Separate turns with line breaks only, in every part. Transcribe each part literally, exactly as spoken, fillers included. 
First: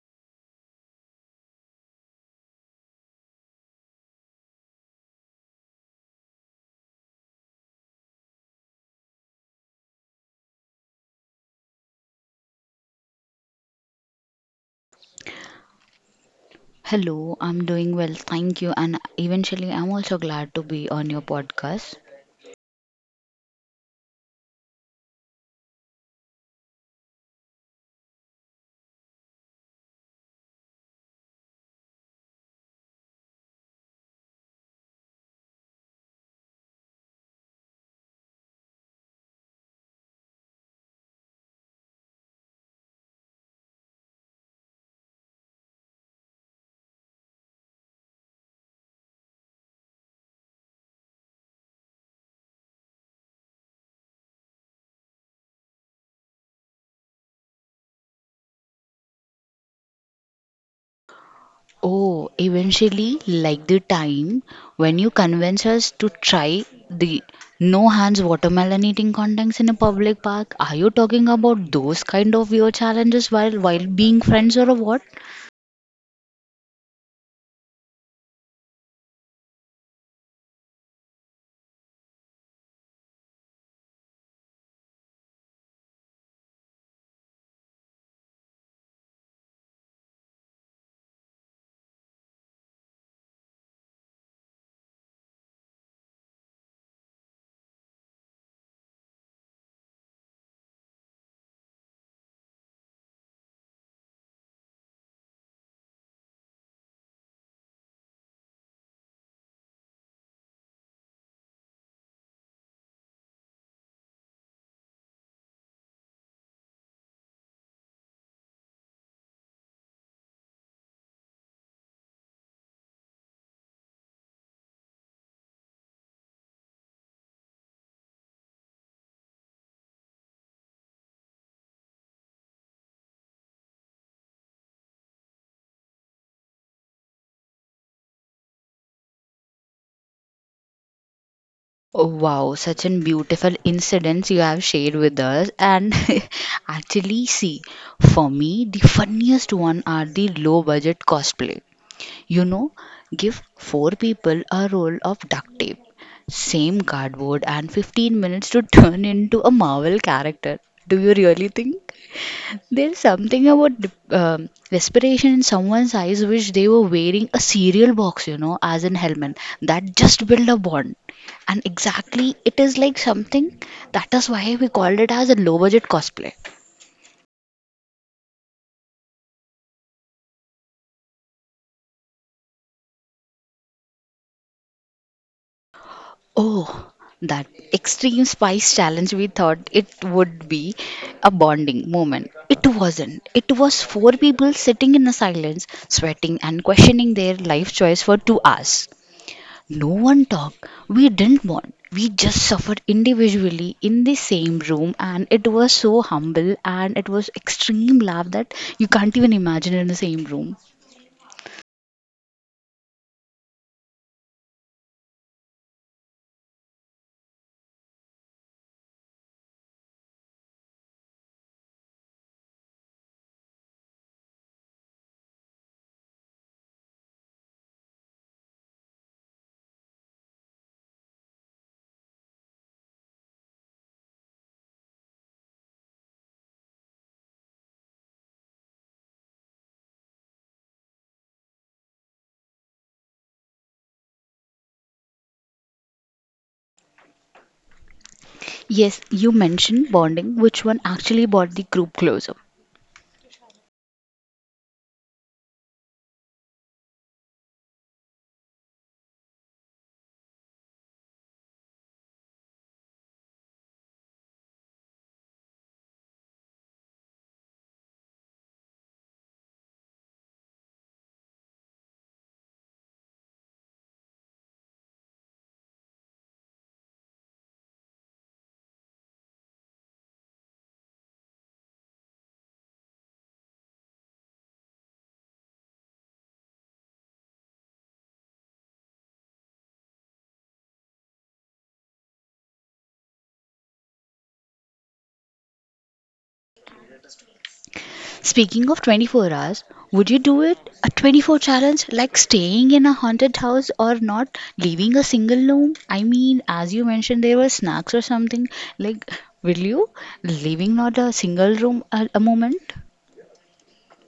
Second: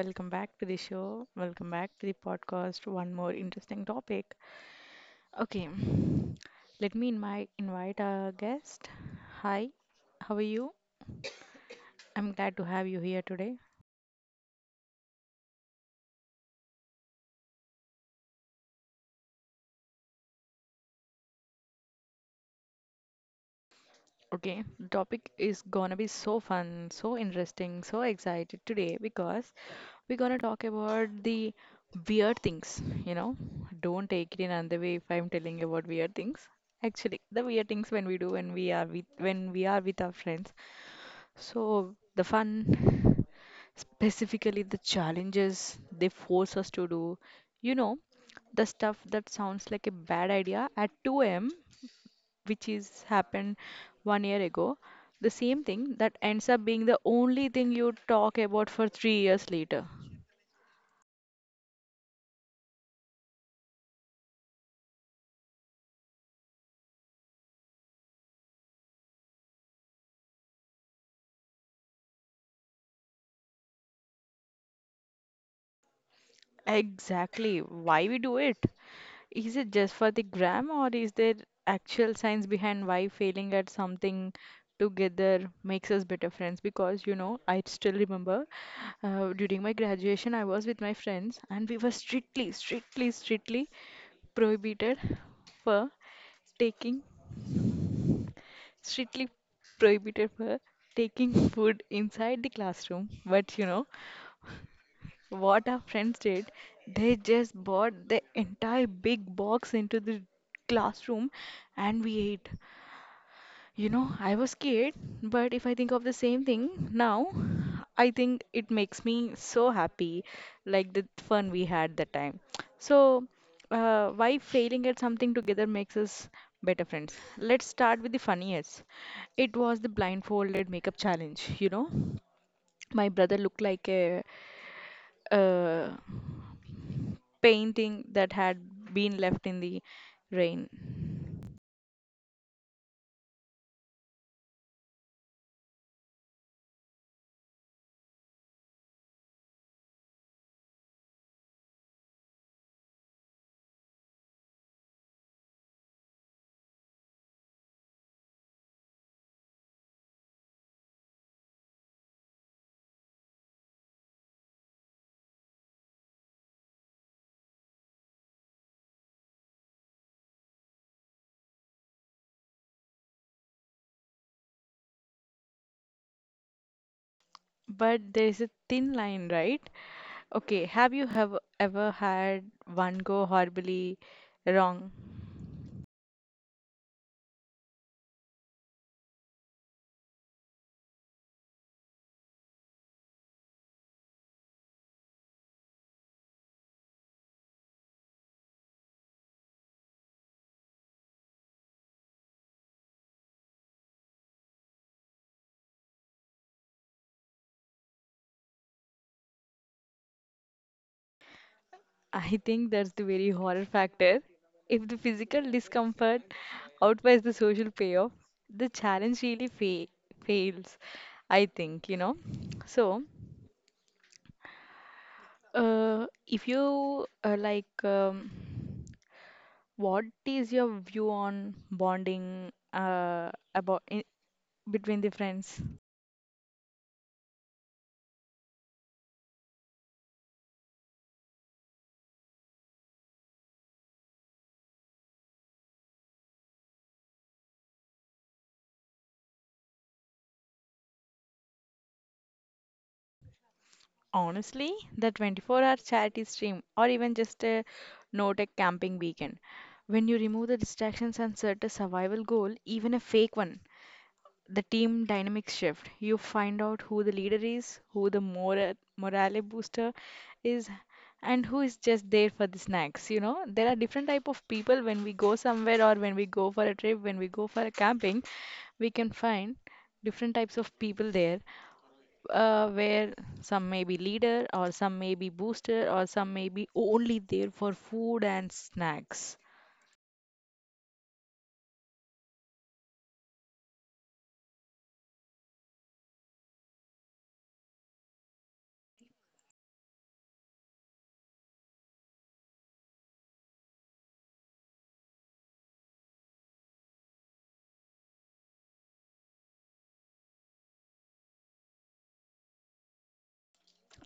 Welcome back to the show. Welcome back to the podcast. One more interesting topic. Okay, let me invite invite our guest. Hi, how are you? I'm glad to have you here today.
Hello, I'm doing well, thank you. And eventually, I'm also glad to be on your podcast.
Okay, the topic is gonna be so fun, so interesting, so excited today because we're gonna talk about the weird things, you know. Don't take it in another way if I'm telling you about weird things. Actually, the weird things when we do when we are with when we are with our friends. So the fun, specifically the challenges they force us to do, you know, the stuff that sounds like a bad idea at two a m a.m, which is happened one year ago, the same thing that ends up being the only thing you talk about for 3 years later.
Oh, eventually, like the time when you convince us to try the no hands watermelon eating contest in a public park. Are you talking about those kind of weird challenges while while being friends or what?
Exactly why we do it, is it just for the gram, or is there actual science behind why failing at something together makes us better friends? Because you know I still remember, uh, during my graduation, I was with my friends, and we were strictly strictly strictly prohibited for taking strictly prohibited for taking food inside the classroom. But you know what our friends did? They just bought the entire big box into the classroom, and we ate. You know, I was scared, but if I think of the same thing now, I think it makes me so happy, like the fun we had that time. So, uh, why failing at something together makes us better friends? Let's start with the funniest. It was the blindfolded makeup challenge, you know. My brother looked like a, a painting that had been left in the rain.
Oh, wow, such an beautiful incidents you have shared with us. And actually, see, for me, the funniest one are the low budget cosplay. You know, give four people a roll of duct tape, same cardboard, and fifteen minutes to turn into a Marvel character. Do you really think? There's something about um, desperation in someone's eyes, which they were wearing a cereal box, you know, as in helmet, that just build a bond. And exactly, it is like something that is why we called it as a low budget cosplay.
But there's a thin line, right? Okay, have you have ever had one go horribly wrong?
Oh, that extreme spice challenge. We thought it would be a bonding moment. It wasn't. It was four people sitting in the silence, sweating and questioning their life choice for two hours. No one talked. We didn't bond. We just suffered individually in the same room, and it was so humble and it was extreme love that you can't even imagine in the same room.
I think that's the very horror factor. If the physical discomfort outweighs the social payoff, the challenge really fa fails, I think, you know. So, uh, if you uh, like, um, what is your view on bonding, uh, about in, between the friends?
Yes, you mentioned bonding, which one actually bought the group closer.
Honestly, the 24-hour charity stream, or even just a no-tech camping weekend. When you remove the distractions and set a survival goal, even a fake one, the team dynamics shift. You find out who the leader is, who the mora morale booster is, and who is just there for the snacks. You know, there are different type of people when we go somewhere, or when we go for a trip, when we go for a camping. We can find different types of people there, uh, where some may be leader, or some may be booster, or some may be only there for food and snacks.
Speaking of twenty-four hours, would you do it? A twenty-four challenge, like staying in a haunted house or not leaving a single room? I mean, as you mentioned, there were snacks or something. Like, will you leaving not a single room a, a moment?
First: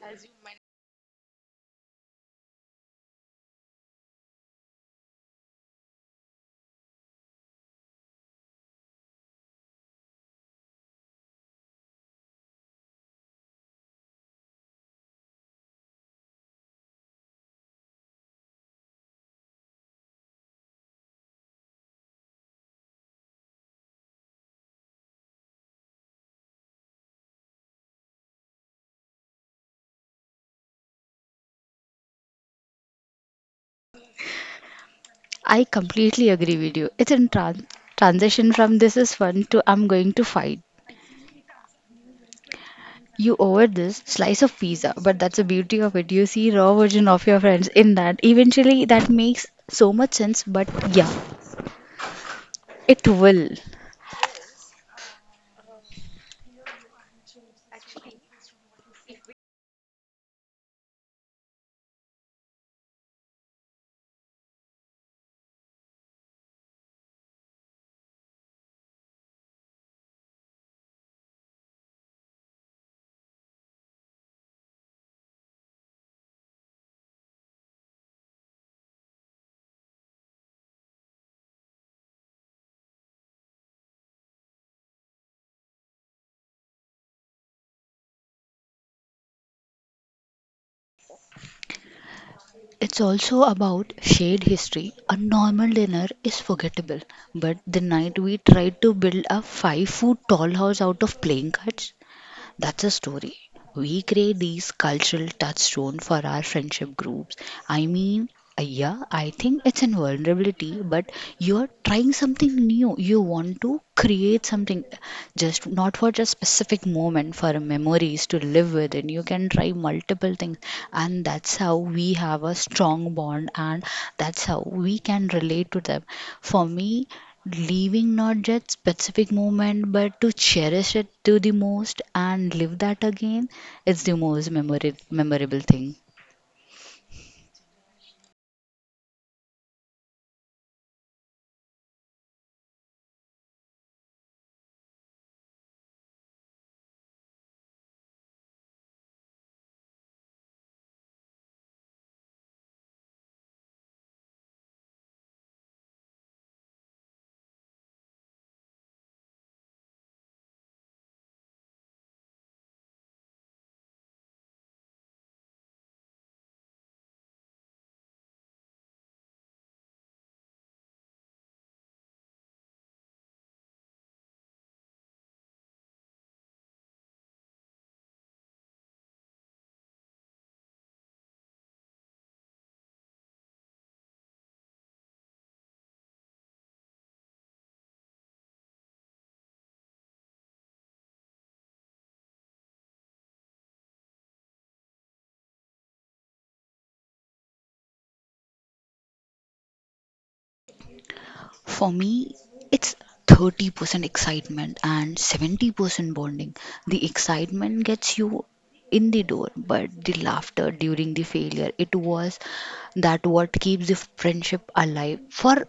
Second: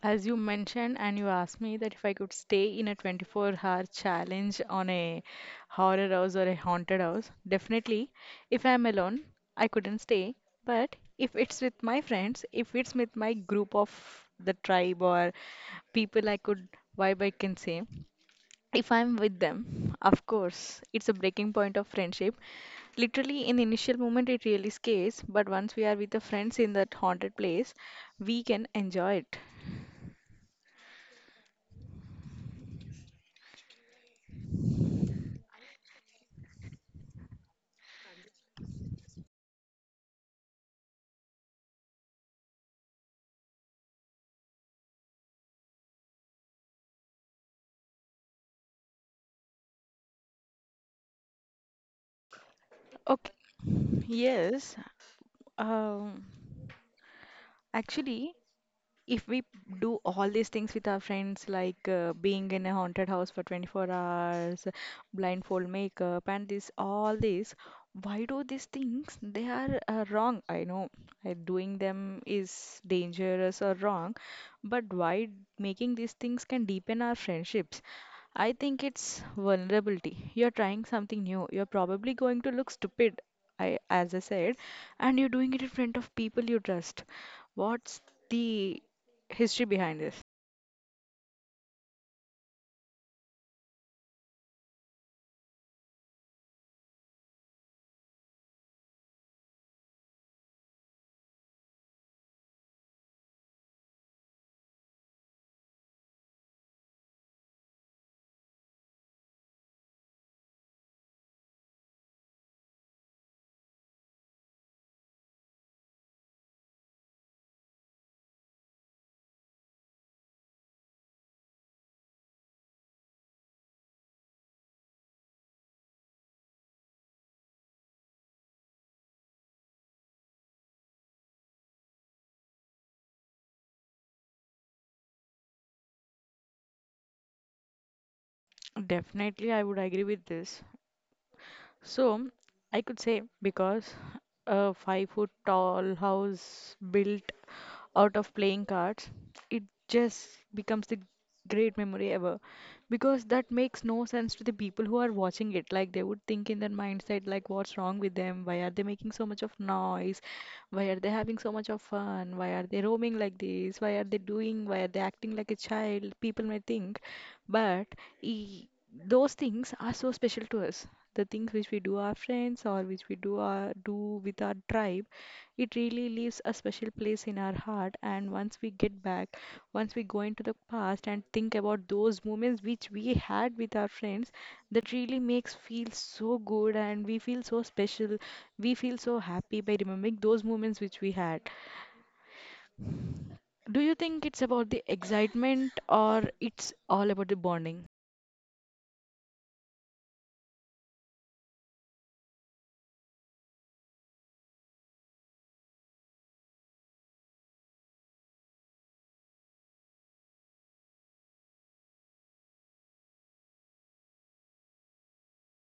As you mentioned, and you asked me that if I could stay in a 24-hour challenge on a horror house or a haunted house, definitely, if I'm alone, I couldn't stay. But if it's with my friends, if it's with my group of the tribe or people I could vibe, I can say, if I'm with them, of course, it's a breaking point of friendship. Literally, in the initial moment, it really scares, but once we are with the friends in that haunted place, we can enjoy it.
I completely agree with you. It's in tran- transition from this is fun to I'm going to fight you over this slice of pizza. But that's the beauty of it. You see raw version of your friends in that, eventually that makes so much sense. But yeah, it
Okay,
will.
yes. Um, actually, if we do all these things with our friends, like uh, being in a haunted house for 24 hours, blindfold makeup, and this all this, why do these things? They are uh, wrong. I know, uh, doing them is dangerous or wrong, but why making these things can deepen our friendships? I think it's vulnerability. You're trying something new. You're probably going to look stupid, I as I said, and you're doing it in front of people you trust. What's the history behind this?
It's also about shared history. A normal dinner is forgettable, but the night we tried to build a five foot tall house out of playing cards, that's a story. We create these cultural touchstone for our friendship groups. I mean, uh, yeah, I think it's in vulnerability, but you're trying something new. You want to create something just not for just specific moment, for memories to live with, and you can try multiple things, and that's how we have a strong bond, and that's how we can relate to them. For me, leaving not just specific moment but to cherish it to the most and live that again, it's the most memori- memorable thing.
Definitely, I would agree with this. So I could say, because a five foot tall house built out of playing cards, it just becomes the great memory ever. Because that makes no sense to the people who are watching it. Like they would think in their mindset, like what's wrong with them? Why are they making so much of noise? Why are they having so much of fun? Why are they roaming like this? Why are they doing? Why are they acting like a child? People may think, but. e, those things are so special to us, the things which we do our friends, or which we do our do with our tribe. It really leaves a special place in our heart. And once we get back, once we go into the past and think about those moments which we had with our friends, that really makes feel so good, and we feel so special, we feel so happy by remembering those moments which we had. Do you think it's about the excitement, or it's all about the bonding?
For me, it's thirty percent excitement and seventy percent bonding. The excitement gets you in the door, but the laughter during the failure, it was that what keeps the friendship alive for.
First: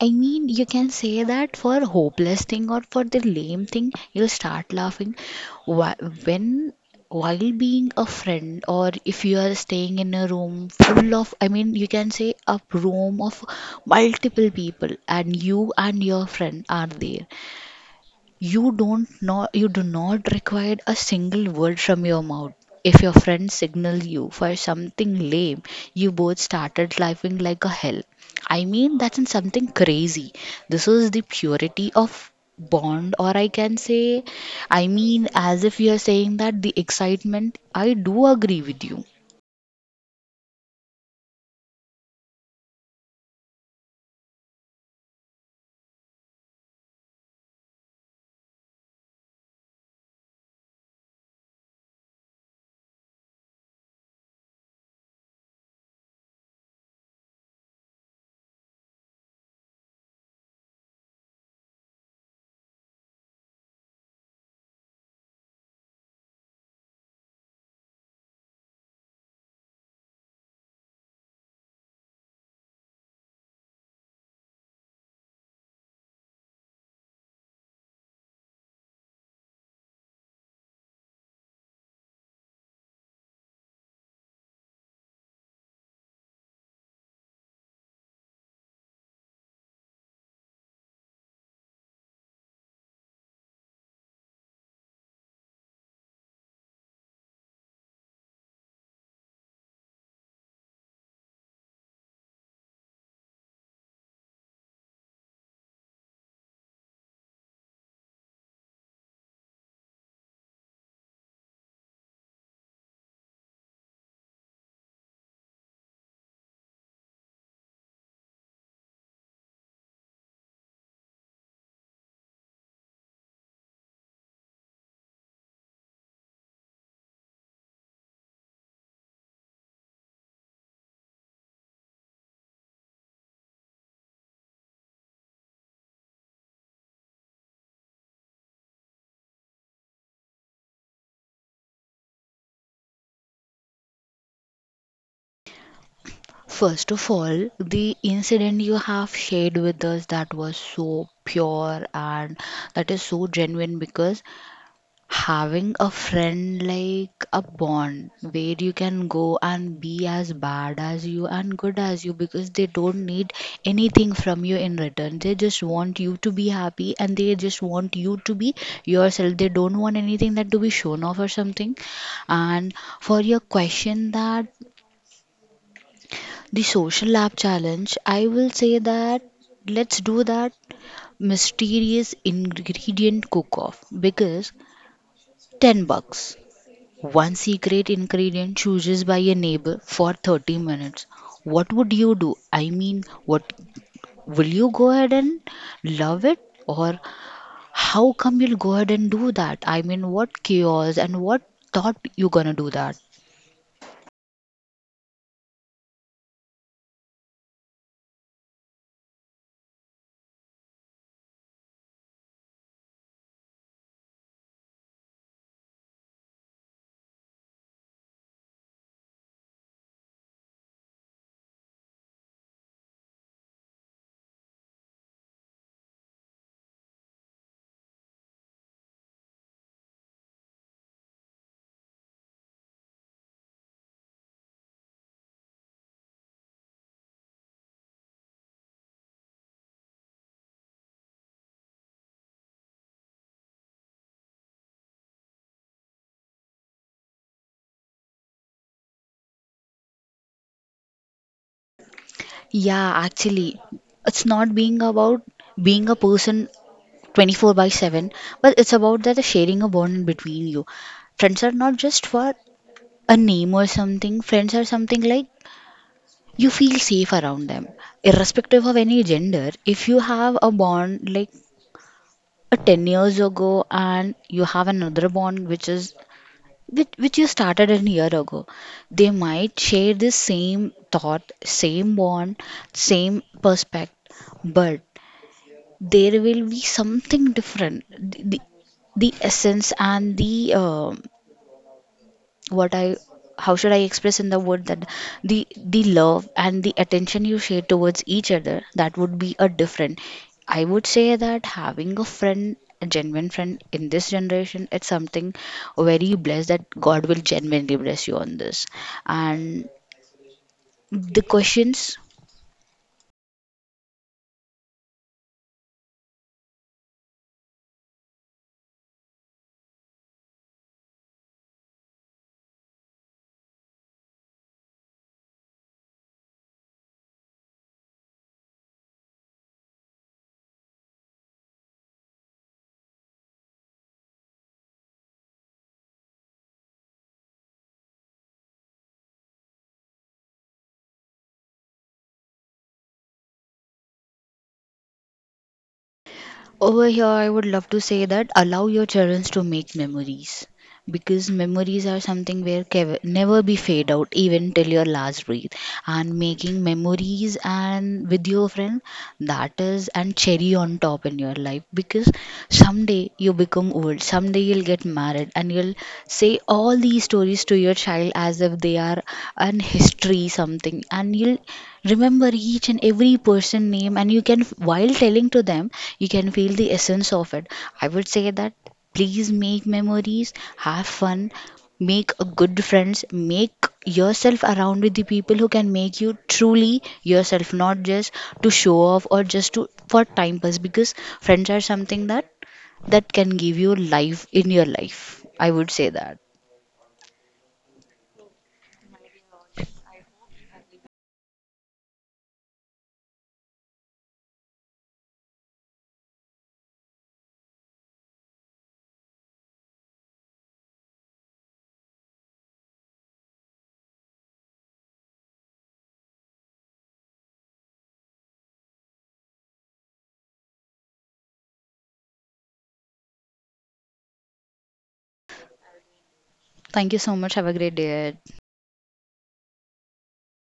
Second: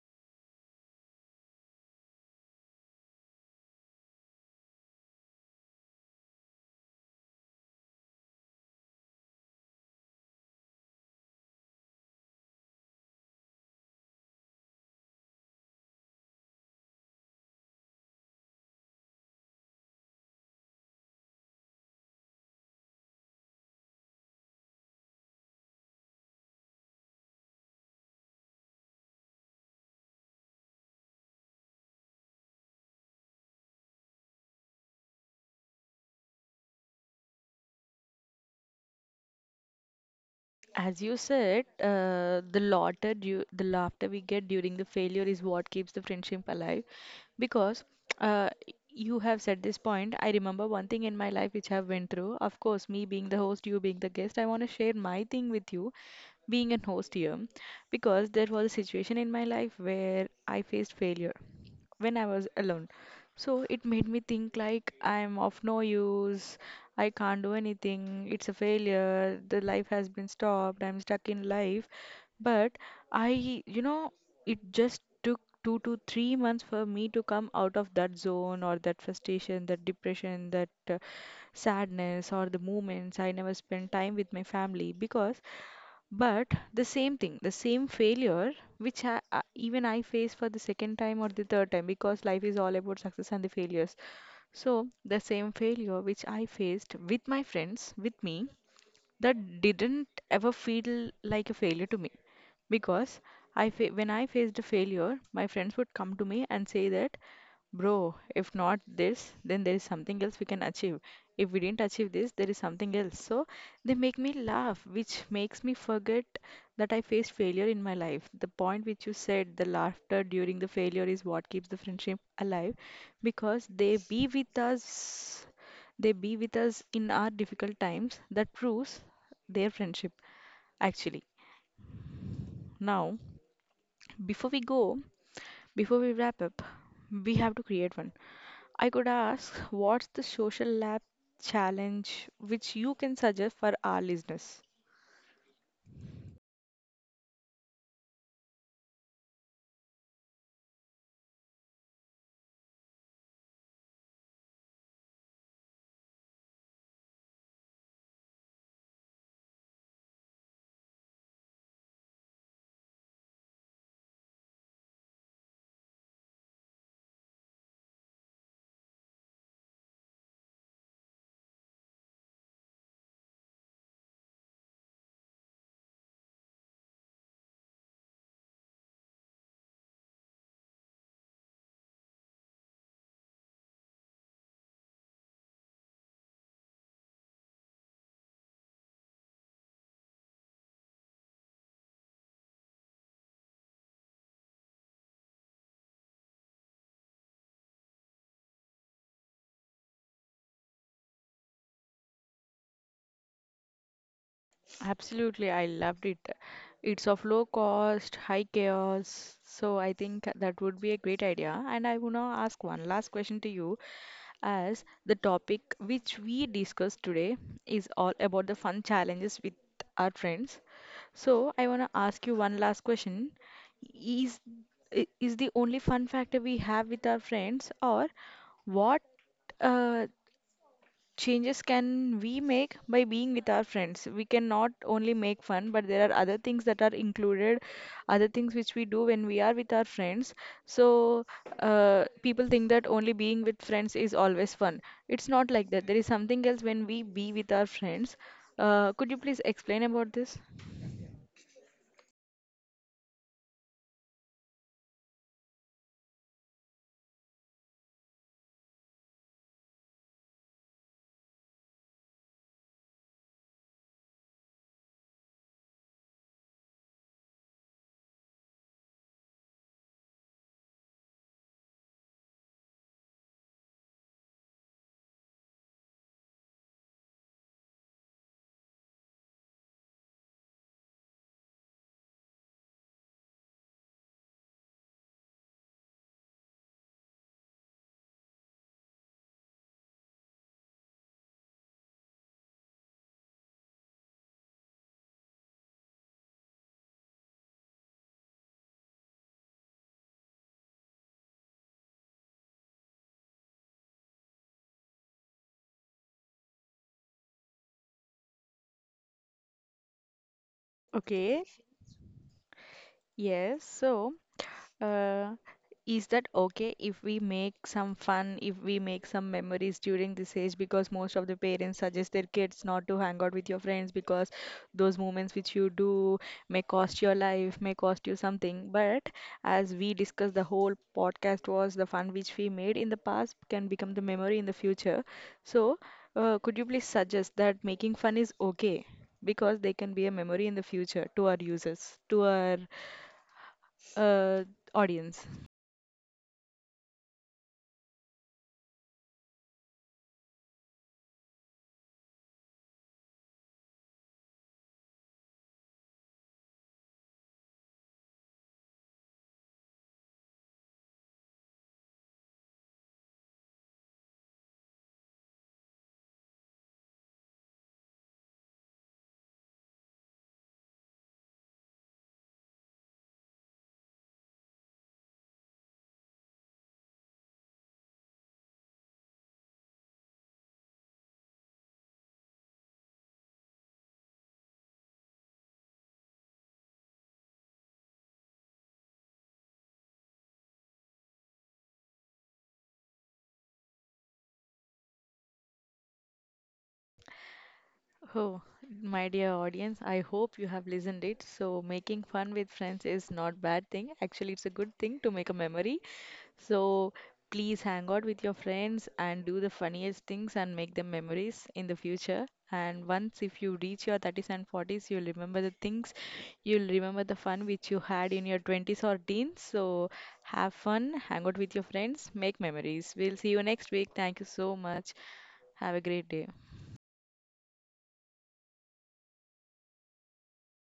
I mean, you can say that for hopeless thing or for the lame thing, you'll start laughing. Wh- When while being a friend, or if you are staying in a room full of, I mean, you can say a room of multiple people, and you and your friend are there. You don't know, you do not require a single word from your mouth. If your friend signal you for something lame, you both started laughing like a hell. I mean, that's in something crazy. This is the purity of bond, or I can say, I mean, as if you are saying that the excitement, I do agree with you.
As you said, uh, the laughter, du- the laughter we get during the failure is what keeps the friendship alive. Because, uh, you have said this point. I remember one thing in my life which I've went through. Of course, me being the host, you being the guest, I want to share my thing with you, being a host here, because there was a situation in my life where I faced failure when I was alone. So it made me think like I'm of no use. I can't do anything. It's a failure. The life has been stopped. I'm stuck in life. But I, you know, it just took two to three months for me to come out of that zone, or that frustration, that depression, that uh, sadness, or the moments I never spent time with my family because, but the same thing, the same failure, which I, I, even I face for the second time or the third time, because life is all about success and the failures. So, the same failure which I faced with my friends, with me, that didn't ever feel like a failure to me. Because I fa- when I faced a failure, my friends would come to me and say that, "Bro, if not this, then there is something else we can achieve. If we didn't achieve this, there is something else." So they make me laugh, which makes me forget that I faced failure in my life. The point which you said, the laughter during the failure is what keeps the friendship alive, because they be with us, they be with us in our difficult times. That proves their friendship, actually. Now, before we go, before we wrap up, we have to create one. I could ask, what's the social lab challenge which you can suggest for our listeners?
First of all, the incident you have shared with us, that was so pure and that is so genuine, because having a friend like a bond where you can go and be as bad as you and good as you, because they don't need anything from you in return, they just want you to be happy and they just want you to be yourself. They don't want anything that to be shown off or something. And for your question, that the social lab challenge, I will say that let's do that mysterious ingredient cook off. Because ten bucks, one secret ingredient chooses by a neighbor for thirty minutes. What would you do? I mean, what will you go ahead and love it, or how come you'll go ahead and do that? I mean, what chaos and what thought you gonna do that?
Absolutely, I loved it. It's of low cost, high chaos. So I think that would be a great idea. And I want to ask one last question to you. As the topic which we discuss today is all about the fun challenges with our friends. So, I want to ask you one last question. Is i- is the only fun factor we have with our friends, or what uh, changes can we make by being with our friends? We can not only make fun, but there are other things that are included, other things which we do when we are with our friends. So, uh, people think that only being with friends is always fun. It's not like that, there is something else when we be with our friends. uh, could you please explain about this?
Yeah, actually, it's not being about being a person twenty-four by seven, but it's about that the sharing a bond between you. Friends are not just for a name or something. Friends are something like you feel safe around them irrespective of any gender. If you have a bond like a ten years ago, and you have another bond which is which, which you started a year ago, they might share the same thought, same bond, same perspective, but there will be something different. The, the, the essence and the um what I, how should I express in the word, that the the love and the attention you share towards each other, that would be a different. I would say that having a friend, a genuine friend in this generation, it's something very blessed that God will genuinely bless you on this. And the
Okay,
questions.
yes. So, Uh, is that okay if we make some fun, if we make some memories during this age? Because most of the parents suggest their kids not to hang out with your friends, because those moments which you do may cost your life, may cost you something. But as we discussed, the whole podcast was the fun which we made in the past can become the memory in the future. So, uh, could you please suggest that making fun is okay, because they can be a memory in the future, to our users, to our uh, audience?
Over here, I would love to say that allow your children to make memories, because memories are something where can never be fade out even till your last breath. And making memories and with your friend, that is and cherry on top in your life, because someday you become old, someday you'll get married, and you'll say all these stories to your child as if they are and history something, and you'll remember each and every person name, and you can while telling to them, you can feel the essence of it. I would say that please make memories, have fun, make a good friends, make yourself around with the people who can make you truly yourself, not just to show off or just to for time pass, because friends are something that that can give you life in your life. I would say that,
Oh, my dear audience, I hope you have listened it. So making fun with friends is not bad thing. Actually, it's a good thing to make a memory. So please hang out with your friends and do the funniest things and make them memories in the future. And once if you reach your thirties and forties, you'll remember the things, you'll remember the fun which you had in your twenties or teens. So have fun, hang out with your friends, make memories. We'll see you next week. Thank you so much. Have a great day.
thank you so much, have a great day.